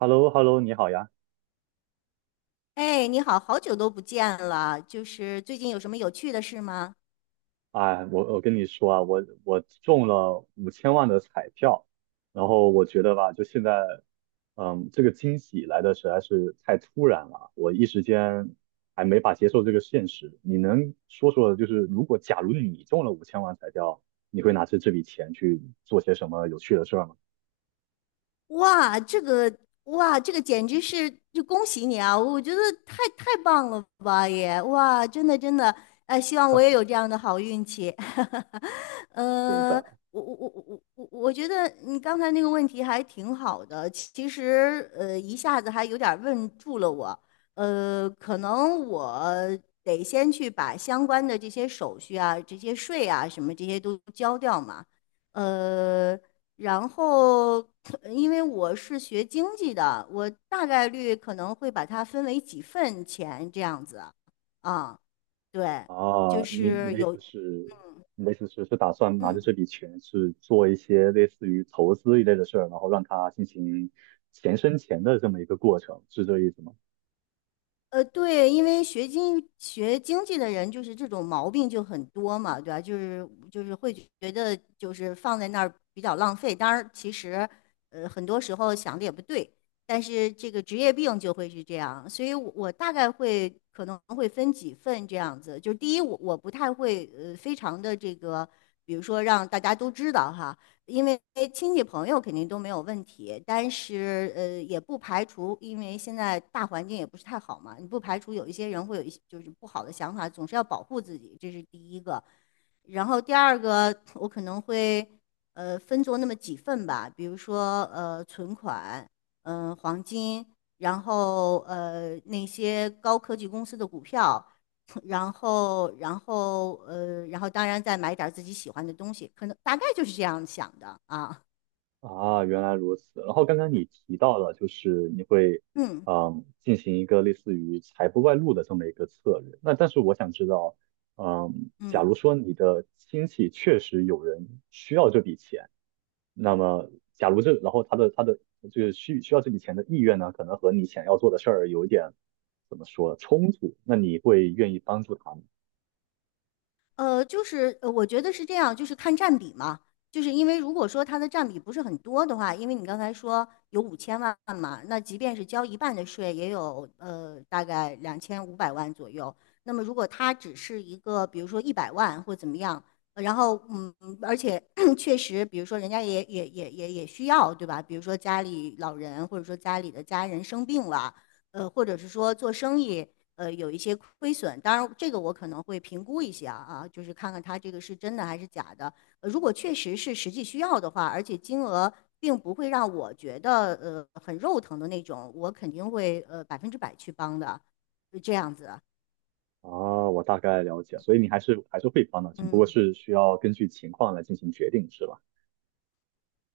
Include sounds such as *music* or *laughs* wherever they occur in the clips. h e l l o h e l l o 你好呀！哎，你好，好久都不见了，就是最近有什么有趣的事吗？哎，我跟你说啊，我中了五千万的彩票，然后我觉得吧，就现在，这个惊喜来的实在是太突然了，我一时间还没法接受这个现实。你能说说，就是如果假如你中了五千万彩票，你会拿着这笔钱去做些什么有趣的事儿吗？哇，这个哇，这个简直是就恭喜你啊！我觉得太棒了吧也，哇，真的真的，希望我也有这样的好运气。*laughs* 是呃，的。我觉得你刚才那个问题还挺好的，其实一下子还有点儿问住了我。可能我得先去把相关的这些手续啊、这些税啊什么这些都交掉嘛。呃，然后，因为我是学经济的，我大概率可能会把它分为几份钱这样子。啊，对，就啊，你是的意有，思是，你的意思是打算拿着嗯。这笔钱去做一些类似于投资一类的事儿，然后让它进行钱生钱的这么一个过程，是这意思吗？对，因为学经济的人就是这种毛病就很多嘛，对吧？就是会觉得就是放在那儿比较浪费。当然，其实很多时候想的也不对，但是这个职业病就会是这样。所以我大概会可能会分几份这样子。就是第一，我不太会非常的这个，比如说让大家都知道哈，因为亲戚朋友肯定都没有问题，但是也不排除，因为现在大环境也不是太好嘛，你不排除有一些人会有一些就是不好的想法，总是要保护自己，这是第一个。然后第二个，我可能会分作那么几份吧，比如说存款，嗯、黄金，然后那些高科技公司的股票，然后当然再买点儿自己喜欢的东西，可能大概就是这样想的啊。啊，原来如此。然后刚刚你提到了，就是你会，嗯进行一个类似于财不外露的这么一个策略。那但是我想知道，假嗯如说你的亲戚确实有人需要这笔钱。那么，假如这，然后他的就是需要这笔钱的意愿呢，可能和你想要做的事儿有一点怎么说冲突，那你会愿意帮助他吗？就是我觉得是这样，就是看占比嘛。就是因为如果说它的占比不是很多的话，因为你刚才说有5000万嘛，那即便是交一半的税，也有大概2500万左右。那么如果它只是一个，比如说100万或怎么样，然后而且 *clears throat* 确实，比如说人家也需要，对吧？比如说家里老人，或者说家里的家人生病了，或者是说做生意。有一些亏损。当然，这个我可能会评估一下啊，就是看看它这个是真的还是假的。如果确实是实际需要的话，而且金额并不会让我觉得很肉疼的那种，我肯定会100%去帮的，这样子。啊，我大概了解，所以你还是会帮的，只不过嗯。是需要根据情况来进行决定，是吧？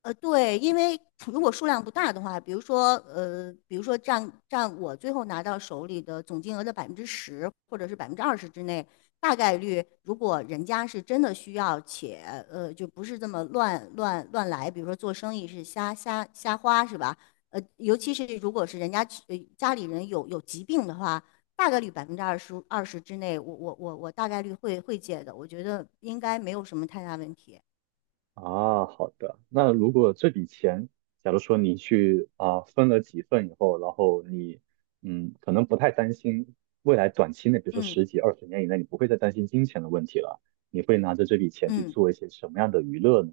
对，因为如果数量不大的话，比如说，比如说占我最后拿到手里的总金额的10%，或者是百分之二十之内，大概率如果人家是真的需要，且就不是这么乱来，比如说做生意是瞎花是吧？尤其是如果是人家家里人有疾病的话，大概率百分之二十之内，我大概率会借的，我觉得应该没有什么太大问题。啊，好的。那如果这笔钱，假如说你去啊分了几份以后，然后你可能不太担心未来短期内，比如说嗯十几二十年以内，你不会再担心金钱的问题了，你会拿着这笔钱去嗯。做一些什么样的娱乐呢？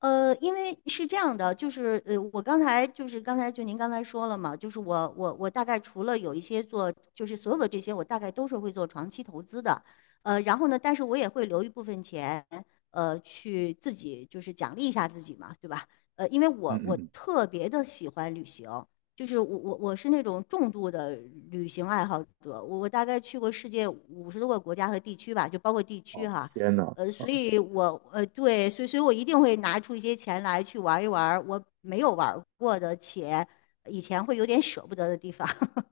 因为是这样的，就是我刚才就是刚才就您刚才说了嘛，就是我大概除了有一些做，就是所有的这些我大概都是会做长期投资的，然后呢，但是我也会留一部分钱，去自己就是奖励一下自己嘛，对吧？因为嗯我嗯我嗯。特别的喜欢旅行，就是我是那种重度的旅行爱好者，我大概去过世界50多个国家和地区吧，就包括地区哦，哈，天呐。所以我对，所以我一定会拿出一些钱来去玩一玩我没有玩过的，且以前会有点舍不得的地方。*laughs*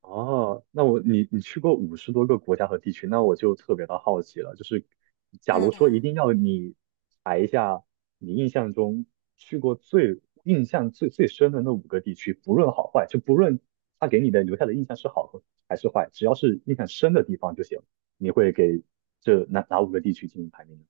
哦，那你去过50多个国家和地区，那我就特别的好奇了。就是假如说嗯一定要你排一下你印象中去过最印象最深的那五个地区，不论好坏，就不论他给你的留下的印象是好和还是坏，只要是印象深的地方就行。你会给这哪五个地区进行排名呢？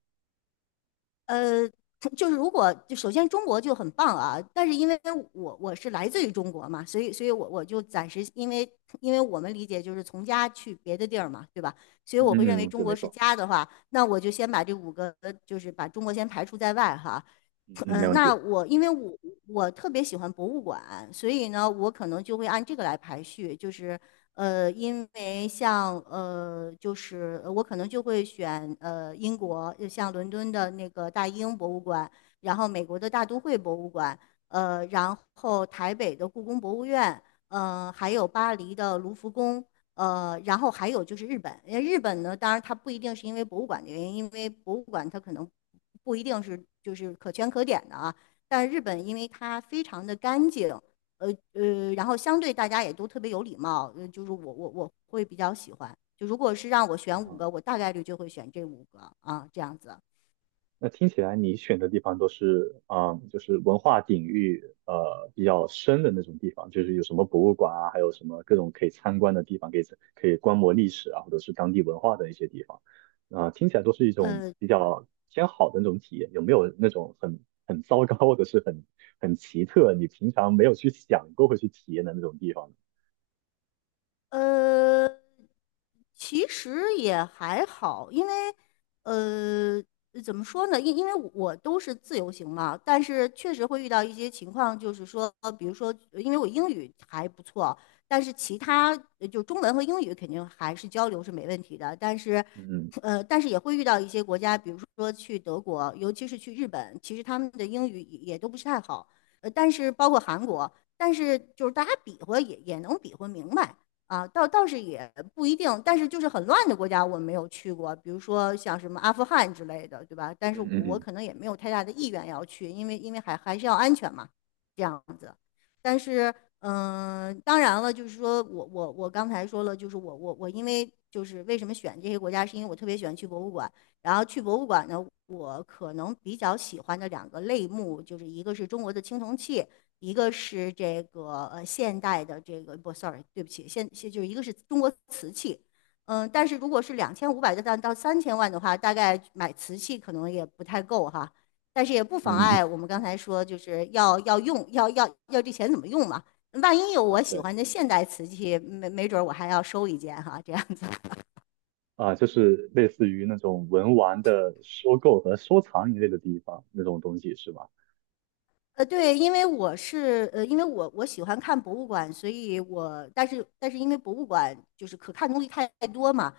呃，就是如果就首先中国就很棒啊，但是因为我是来自于中国嘛，所以我就暂时因为我们理解就是从家去别的地儿嘛，对吧？所以嗯我会认嗯为嗯，中对，没国是错。家的话，那我就先把这五个就是把中国先排除在外哈。嗯嗯，嗯，没问那题。我因为我特别喜欢博物馆，所以呢，我可能就会按这个来排序，就是因为像就是我可能就会选英国，像伦敦的那个大英博物馆，然后美国的大都会博物馆，然后台北的故宫博物院，嗯、还有巴黎的卢浮宫，然后还有就是日本，为日本呢，当然它不一定是因为博物馆的原因，因为博物馆它可能不一定是就是可圈可点的啊。但日本因为它非常的干净，呃然后相对大家也都特别有礼貌，就是我会比较喜欢。就如果是让我选五嗯。个，我大概率就会选这五个啊，这样子。那听起来你选的地方都是，就是文化底蕴比较深的那种地方，就是有什么博物馆啊，还有什么各种可以参观的地方，可以观摩历史啊，或者是当地文化的一些地方，啊、听起来都是一种呃，比较偏好的那种体验。有没有那种很糟糕或者是很奇特，你平常没有去想过会去体验的那种地方呢？呃，其实也还好，因为呃，怎么说呢？因为我都是自由行嘛，但是确实会遇到一些情况，就是说，比如说，因为我英语还不错，但是其他就中文和英语肯定还是交流是没问题的，但是。嗯但是也会遇到一些国家，比如说去德国，尤其是去日本，其实他们的英语也都不是太好。但是包括韩国，但是就是大家比划也能比划明白。啊，倒是也不一定，但是就是很乱的国家我没有去过，比如说像什么阿富汗之类的，对吧？但是嗯嗯我嗯可能也没有太大的意愿要去，因为还是要安全嘛，这样子。但是，嗯，当然了，就是说我刚才说了，就是我因为就是为什么选这些国家，是因为我特别喜欢去博物馆，然后去博物馆呢，我可能比较喜欢的两个类目，就是一个是中国的青铜器。一个是这个现代的这个不，sorry，对不起，就是一个是中国瓷器，嗯，但是如果是两千五百个蛋到3000万的话，大概买瓷器可能也不太够哈，但是也不妨嗯嗯，碍我们刚才说就是要这钱怎么用嘛，万一有 *laughs* 啊，我喜对。欢的现代瓷器，没准我还要收一件哈，这样。啊，就是类似于那种文玩的收购和收藏一类的地方那种东西是吧？对，因为我是因为我喜欢看博物馆，所以我但是因为博物馆就是可看东西太多嘛，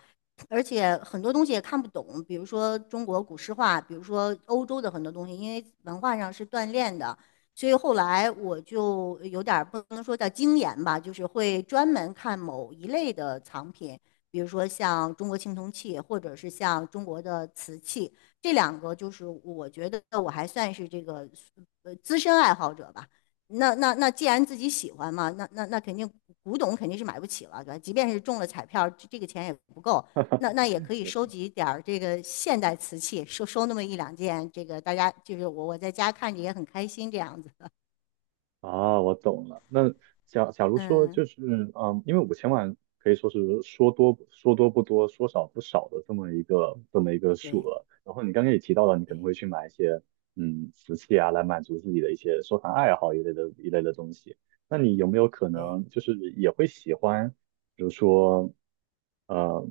而且很多东西也看不懂，比如说中国古诗画，比如说欧洲的很多东西，因为文化上是锻炼的，所以后来我就有点儿不能说叫精研吧，就是会专门看某一类的藏品，比如说像中国青铜器，或者是像中国的瓷器。这两个就是我觉得我还算是这个资深爱好者吧。那既然自己喜欢嘛，那肯定古董肯定是买不起了，对吧？即便是中了彩票，这个钱也不够。那也可以确收实。集点儿这个现代瓷器，收那么一两件，这个大家就是我在家看着也很开心这样子。啊，我懂了。那假如说嗯，就是，因为五千万可以说是说多不多，说少不少的这么一个数对额。然后你刚刚也提到了，你可能会对去买一些瓷器啊，来满足自己的一些收藏爱好一类的东西。那你有没有可对。能就是也会喜欢？比如说，呃，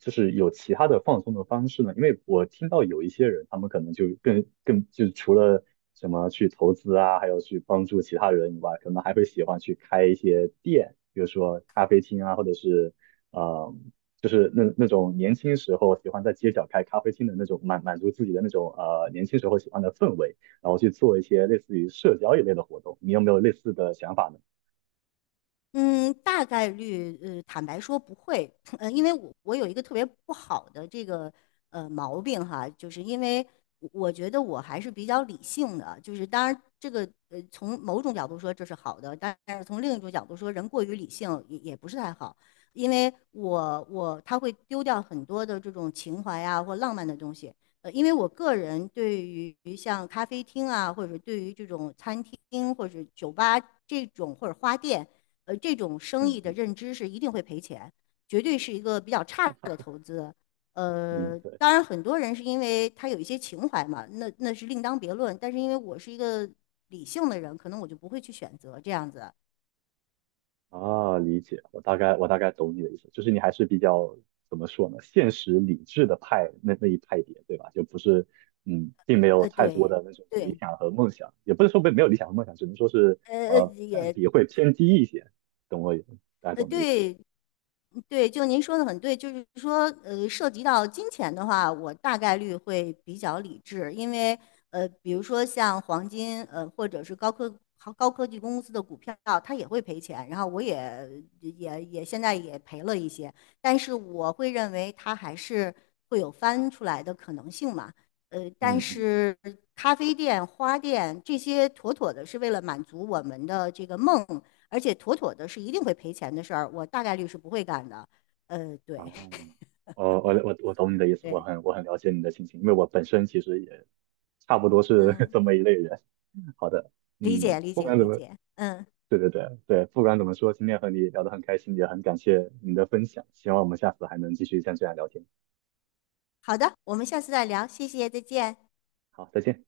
就是有其他的放松的方式呢？因为我听到有一些人，他们可能就更更就除了什么去投资啊，还有去帮助其他人以外，可能还会喜欢去开一些店，比如说咖啡厅啊，或者是呃，就是那种年轻时候喜欢在街角开咖啡厅的那种满足自己的那种年轻时候喜欢的氛围，然后去做一些类似于社交一类的活动。你有没有类似的想法呢？嗯，大概率，坦白说不会，*clears throat* 因为我有一个特别不好的这个毛病哈，就是因为我觉得我还是比较理性的，就是当然这个从某种角度说这是好的，但是从另一种角度说，人过于理性也不是太好，因为他会丢掉很多的这种情怀啊或浪漫的东西，因为我个人对于像咖啡厅啊，或者对于这种餐厅或者酒吧这种或者花店。这种生嗯意的嗯认知是一定会赔钱，绝对是一个比较差的投资。嗯，对。当然很多人是因为他有一些情怀嘛，那是另当别论。但是因为我是一个理性的人，可能我就不会去选择这样子。啊，理解，我大概懂你的意思，就是你还是比较怎么说呢，现实理智的派那一派别，对吧？就不是，并没有太多对，的那种理对，想和梦想，也不是说没有理想和梦想，只能说是呃呃，占也比会偏低一些，懂我意思，大家懂我的意思。对，对，就您说的很对，就是说，涉及到金钱的话，我大概率会比较理智，因为，比如说像黄金，或者是高科技公司的股票，它也会赔钱，然后我也也也现在也赔了一些，但是我会认为它还是会有翻出来的可能性嘛，但嗯嗯，是咖啡店、花店这些妥妥的是为了满足我们的这个梦。而且妥妥的是一定会赔钱的事儿，我大概率是不会干的。啊，对我懂你的意思，我对，很我很了解你的心情，因为我本身其实也差不多是 *laughs* 嗯，这么一类人。*laughs* 好的，理解理不解管怎理么。解，嗯，对对对对，不管怎么说，今天和你聊得很开心，也很感谢你的分享，希望我们下次还能继续像这样聊天。好的，我们下次再聊，谢谢，再见。好，再见。